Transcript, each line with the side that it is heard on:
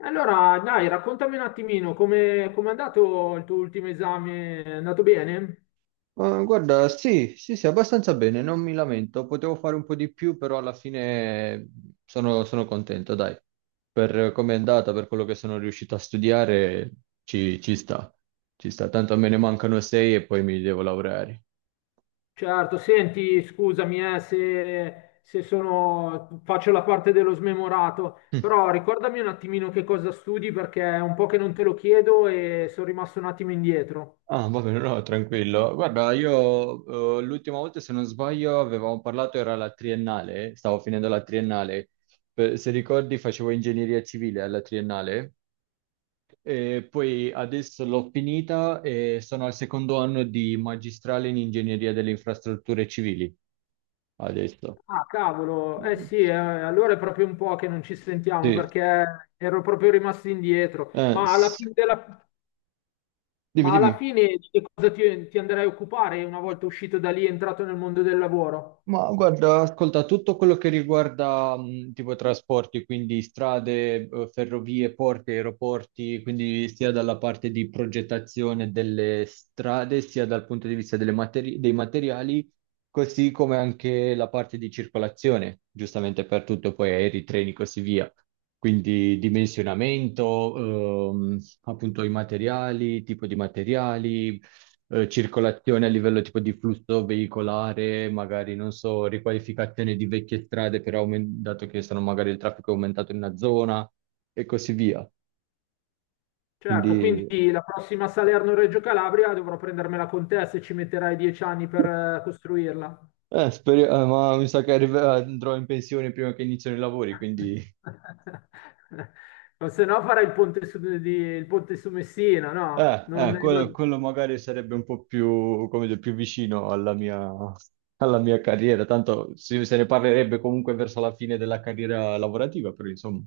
left: Allora, dai, raccontami un attimino come è andato il tuo ultimo esame? È andato bene?
right: Ma guarda, sì, sì, sì, abbastanza bene, non mi lamento. Potevo fare un po' di più, però alla fine sono contento, dai. Per come è andata, per quello che sono riuscito a studiare, ci sta. Ci sta, tanto me ne mancano sei e poi mi devo laureare.
left: Certo, senti, scusami se, se sono, faccio la parte dello smemorato, però ricordami un attimino che cosa studi perché è un po' che non te lo chiedo e sono rimasto un attimo indietro.
right: Mm. Ah, va bene, no, tranquillo. Guarda, io l'ultima volta, se non sbaglio, avevamo parlato, era la triennale, stavo finendo la triennale. Se ricordi, facevo ingegneria civile alla triennale. E poi adesso l'ho finita e sono al secondo anno di magistrale in ingegneria delle infrastrutture civili. Adesso.
left: Ah, cavolo, eh
right: Mm.
left: sì, allora è proprio un po' che non ci sentiamo
right: Sì.
left: perché ero proprio rimasto indietro,
right: Eh,
left: ma alla
right: s-
left: fine della...
right: Dimmi,
left: Ma alla
right: dimmi.
left: fine di che cosa ti andrai a occupare una volta uscito da lì e entrato nel mondo del lavoro?
right: Ma guarda, ascolta, tutto quello che riguarda tipo trasporti, quindi strade, ferrovie, porti, aeroporti, quindi sia dalla parte di progettazione delle strade, sia dal punto di vista delle dei materiali, così come anche la parte di circolazione, giustamente per tutto, poi aerei, treni, così via. Quindi dimensionamento, appunto i materiali, tipo di materiali, circolazione a livello tipo di flusso veicolare, magari non so, riqualificazione di vecchie strade, però dato che sono magari il traffico è aumentato in una zona e così via.
left: Certo,
right: Quindi
left: quindi la prossima Salerno-Reggio Calabria dovrò prendermela con te se ci metterai dieci anni per costruirla.
right: ma mi sa che andrò in pensione prima che iniziano i lavori, quindi
left: O se no farai il ponte il ponte su Messina, no?
right: quello, quello magari sarebbe un po' più, come dire, più vicino alla mia carriera, tanto se ne parlerebbe comunque verso la fine della carriera lavorativa, però insomma.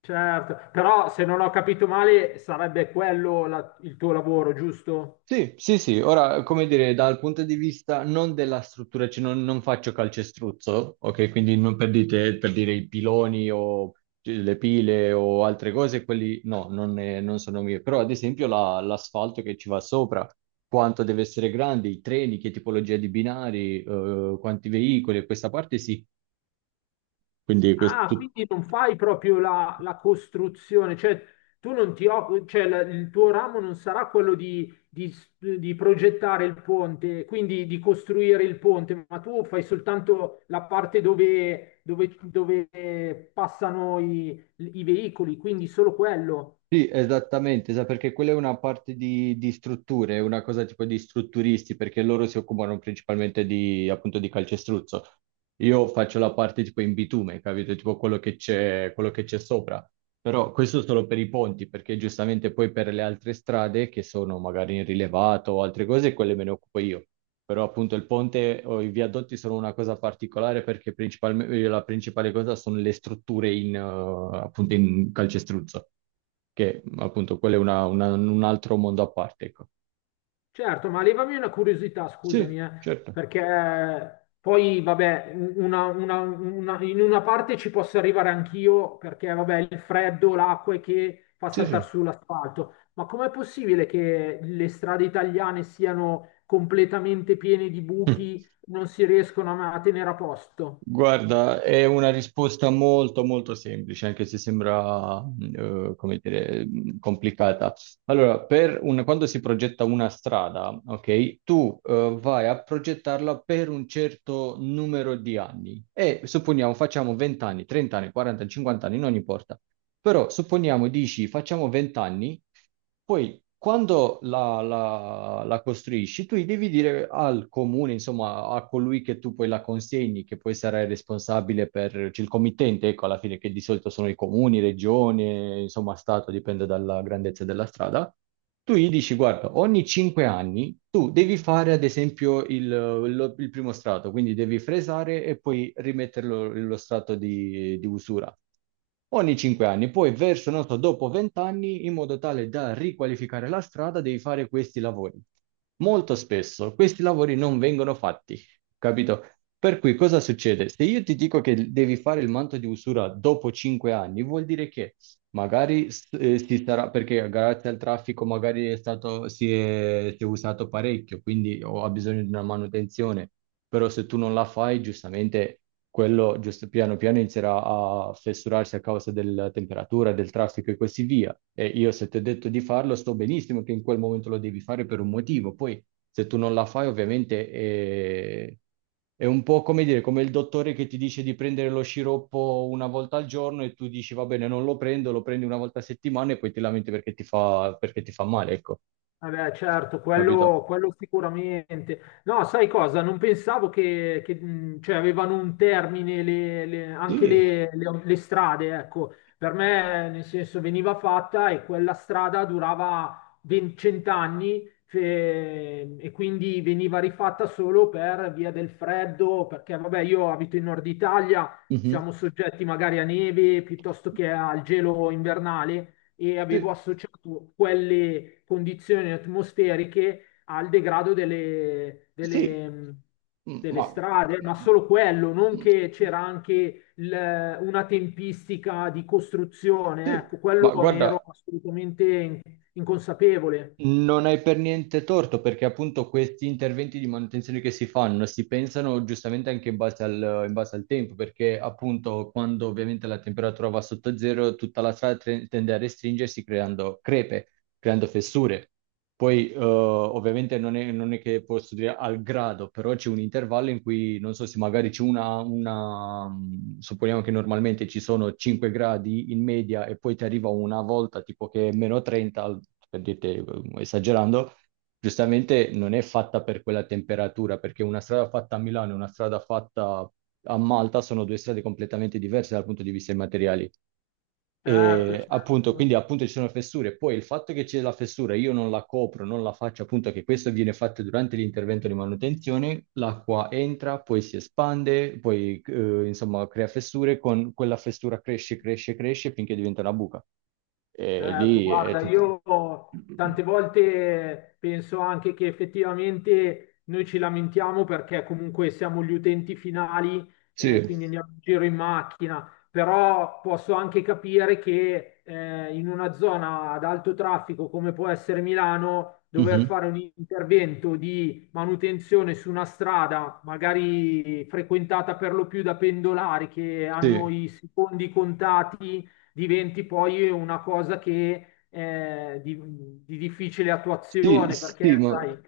left: Certo, però se non ho capito male sarebbe quello il tuo lavoro, giusto?
right: Sì, sì, sì, ora come dire, dal punto di vista non della struttura, cioè non faccio calcestruzzo, ok? Quindi non per per dire i piloni o le pile o altre cose, quelli no, non sono mie, però ad esempio l'asfalto che ci va sopra, quanto deve essere grande, i treni, che tipologia di binari, quanti veicoli, questa parte sì, quindi
left: Ah, quindi non fai proprio la costruzione, cioè tu non ti occupi, cioè il tuo ramo non sarà quello di progettare il ponte, quindi di costruire il ponte, ma tu fai soltanto la parte dove passano i veicoli, quindi solo quello.
right: sì, esattamente, perché quella è una parte di strutture, è una cosa tipo di strutturisti, perché loro si occupano principalmente di, appunto, di calcestruzzo. Io faccio la parte tipo in bitume, capito? Tipo quello che c'è sopra. Però questo solo per i ponti, perché giustamente poi per le altre strade che sono magari in rilevato o altre cose, quelle me ne occupo io. Però appunto il ponte o i viadotti sono una cosa particolare perché principalmente la principale cosa sono le strutture in, appunto in calcestruzzo, che appunto quello è un altro mondo a parte, ecco.
left: Certo, ma levami una curiosità,
right: Sì,
left: scusami,
right: certo.
left: perché poi, vabbè, in una parte ci posso arrivare anch'io, perché, vabbè, il freddo, l'acqua è che fa
right: Sì, sì.
left: saltare sull'asfalto, ma com'è possibile che le strade italiane siano completamente piene di buchi, non si riescono a tenere a posto?
right: Guarda, è una risposta molto molto semplice, anche se sembra, come dire, complicata. Allora, per quando si progetta una strada, ok, tu, vai a progettarla per un certo numero di anni e supponiamo facciamo 20 anni, 30 anni, 40, 50 anni, non importa. Però supponiamo dici facciamo 20 anni poi, quando la costruisci, tu devi dire al comune, insomma, a colui che tu poi la consegni, che poi sarà il responsabile per cioè il committente, ecco, alla fine, che di solito sono i comuni, regione, insomma, stato, dipende dalla grandezza della strada. Tu gli dici, guarda, ogni 5 anni tu devi fare, ad esempio, il primo strato, quindi devi fresare e poi rimetterlo lo strato di usura. Ogni 5 anni, poi verso, non so, dopo 20 anni, in modo tale da riqualificare la strada, devi fare questi lavori. Molto spesso questi lavori non vengono fatti, capito? Per cui cosa succede? Se io ti dico che devi fare il manto di usura dopo 5 anni, vuol dire che magari si sarà, perché grazie al traffico magari è stato, si è usato parecchio, quindi ha bisogno di una manutenzione, però se tu non la fai, giustamente quello giusto, piano piano inizierà a fessurarsi a causa della temperatura, del traffico e così via. E io se ti ho detto di farlo, sto benissimo che in quel momento lo devi fare per un motivo, poi se tu non la fai, ovviamente è un po' come dire, come il dottore che ti dice di prendere lo sciroppo una volta al giorno e tu dici va bene, non lo prendo, lo prendi una volta a settimana e poi ti lamenti perché ti fa male, ecco,
left: Vabbè, certo,
right: capito?
left: quello sicuramente. No, sai cosa? Non pensavo cioè, avevano un termine anche
right: Sì,
left: le strade, ecco. Per me, nel senso, veniva fatta e quella strada durava 20 cent'anni e quindi veniva rifatta solo per via del freddo, perché, vabbè, io abito in Nord Italia,
right: mhm.
left: siamo soggetti magari a neve piuttosto che al gelo invernale e avevo
right: Sì,
left: associato quelle condizioni atmosferiche al degrado
right: sì, mm,
left: delle
right: ma,
left: strade, ma
right: mm,
left: solo quello, non
right: mm,
left: che c'era anche una tempistica di costruzione,
right: sì.
left: ecco, quello
right: Ma
left: ne ero
right: guarda,
left: assolutamente inconsapevole.
right: non hai per niente torto perché appunto questi interventi di manutenzione che si fanno si pensano giustamente anche in base al tempo perché appunto quando ovviamente la temperatura va sotto zero tutta la strada tende a restringersi creando crepe, creando fessure. Poi, ovviamente, non è che posso dire al grado, però c'è un intervallo in cui, non so se magari c'è supponiamo che normalmente ci sono 5 gradi in media e poi ti arriva una volta tipo che è meno 30, per dirti, esagerando, giustamente non è fatta per quella temperatura, perché una strada fatta a Milano e una strada fatta a Malta sono due strade completamente diverse dal punto di vista dei materiali.
left: Certo,
right: E appunto,
left: certo.
right: quindi appunto ci sono fessure. Poi il fatto che c'è la fessura, io non la copro, non la faccio, appunto che questo viene fatto durante l'intervento di manutenzione, l'acqua entra, poi si espande, poi insomma crea fessure, con quella fessura cresce, cresce, cresce finché diventa una buca. E
left: Certo,
right: lì è
left: guarda,
right: tutto.
left: io tante volte penso anche che effettivamente noi ci lamentiamo perché comunque siamo gli utenti finali,
right: Sì.
left: quindi andiamo in giro in macchina, però posso anche capire che in una zona ad alto traffico come può essere Milano, dover
right: Mhm.
left: fare un intervento di manutenzione su una strada, magari frequentata per lo più da pendolari che hanno
right: Sì.
left: i secondi contati diventi poi una cosa che di difficile
right: Sì,
left: attuazione, perché
right: sì, ma
left: sai,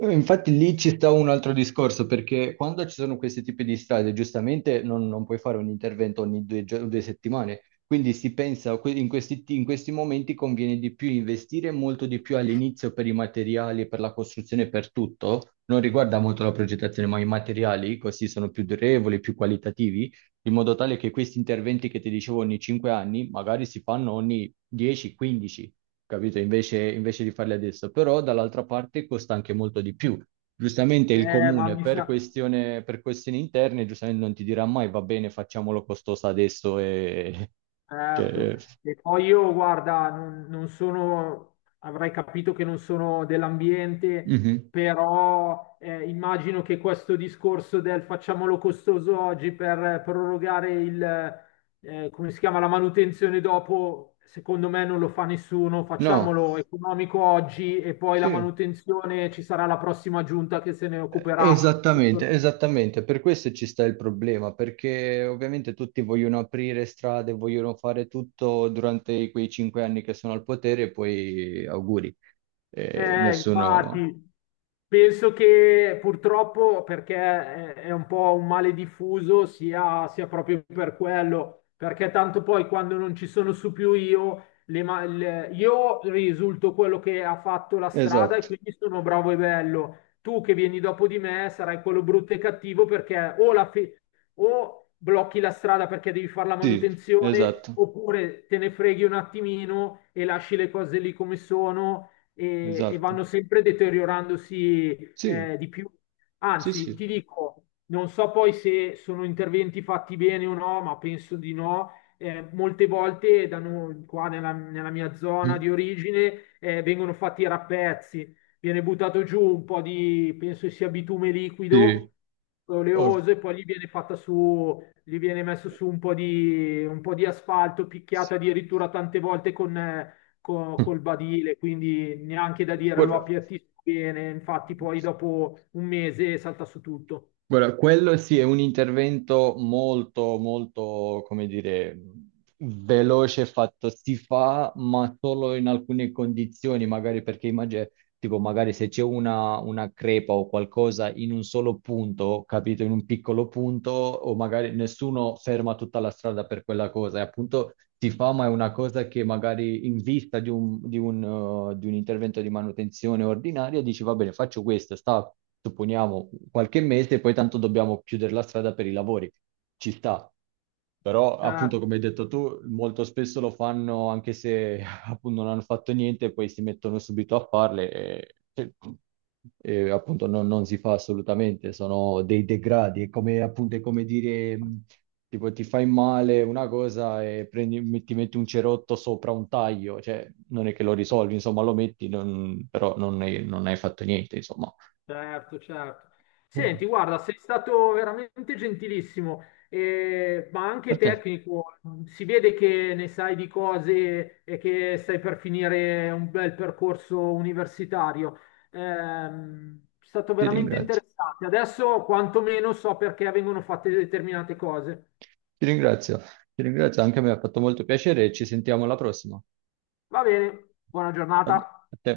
right: infatti lì ci sta un altro discorso, perché quando ci sono questi tipi di strade, giustamente non puoi fare un intervento ogni due, due settimane, quindi si pensa in questi momenti conviene di più investire molto di più all'inizio per i materiali, per la costruzione, per tutto, non riguarda molto la progettazione, ma i materiali così sono più durevoli, più qualitativi, in modo tale che questi interventi che ti dicevo ogni 5 anni, magari si fanno ogni 10-15, capito? Invece, invece di farli adesso. Però dall'altra parte costa anche molto di più. Giustamente il
left: ma
right: comune
left: mi
right: per
left: sa...
right: questione, per questioni interne, giustamente non ti dirà mai va bene, facciamolo costoso adesso e...
left: Certo,
right: Cioè,
left: e poi io, guarda, non sono, avrai capito che non sono dell'ambiente,
right: mhm.
left: però immagino che questo discorso del facciamolo costoso oggi per prorogare il... come si chiama, la manutenzione dopo, secondo me non lo fa nessuno,
right: No,
left: facciamolo economico oggi e poi
right: sì,
left: la manutenzione ci sarà la prossima giunta che se ne occuperà.
right: esattamente, esattamente. Per questo ci sta il problema, perché ovviamente tutti vogliono aprire strade, vogliono fare tutto durante quei 5 anni che sono al potere e poi auguri. Nessuno...
left: Infatti, penso che purtroppo, perché è un po' un male diffuso, sia proprio per quello, perché tanto poi quando non ci sono su più io, io risulto quello che ha fatto la strada e
right: Esatto.
left: quindi sono bravo e bello. Tu che vieni dopo di me sarai quello brutto e cattivo perché o blocchi la strada perché devi fare la
right: Sì,
left: manutenzione,
right: esatto,
left: oppure te ne freghi un attimino e lasci le cose lì come sono e
right: esatto.
left: vanno sempre deteriorandosi
right: Sì,
left: di più.
right: sì,
left: Anzi,
right: sì.
left: ti dico, non so poi se sono interventi fatti bene o no, ma penso di no. Molte volte da noi, qua nella mia zona
right: Mm,
left: di origine vengono fatti i rappezzi, viene buttato giù un po' di, penso sia bitume
right: sì.
left: liquido,
right: Oh.
left: oleoso, e poi gli viene fatta su, gli viene messo su un po' di asfalto, picchiato addirittura tante volte con, col badile, quindi neanche da dire lo
right: Guarda,
left: appiattisco bene, infatti poi dopo un mese salta su tutto.
right: guarda, quello sì è un intervento molto, molto, come dire, veloce fatto. Si fa, ma solo in alcune condizioni, magari perché immagino tipo magari se c'è una crepa o qualcosa in un solo punto, capito, in un piccolo punto, o magari nessuno ferma tutta la strada per quella cosa, e appunto ti fa, ma è una cosa che magari in vista di di un intervento di manutenzione ordinaria dici, va bene, faccio questo, sta, supponiamo, qualche mese, e poi tanto dobbiamo chiudere la strada per i lavori, ci sta. Però,
left: Certo,
right: appunto, come hai detto tu, molto spesso lo fanno anche se appunto non hanno fatto niente e poi si mettono subito a farle e, appunto non si fa assolutamente, sono dei degradi, è come, appunto, è come dire tipo ti fai male una cosa e ti metti un cerotto sopra un taglio, cioè non è che lo risolvi, insomma lo metti, però non hai fatto niente, insomma.
left: certo, certo. Senti, guarda, sei stato veramente gentilissimo, ma
right: A
left: anche
right: te,
left: tecnico. Si vede che ne sai di cose e che stai per finire un bel percorso universitario. È stato
right: ti
left: veramente
right: ringrazio,
left: interessante. Adesso quantomeno so perché vengono fatte determinate cose.
right: ti ringrazio, ti ringrazio, anche a me ha fatto molto piacere e ci sentiamo alla prossima.
left: Va bene, buona
right: a
left: giornata.
right: a te.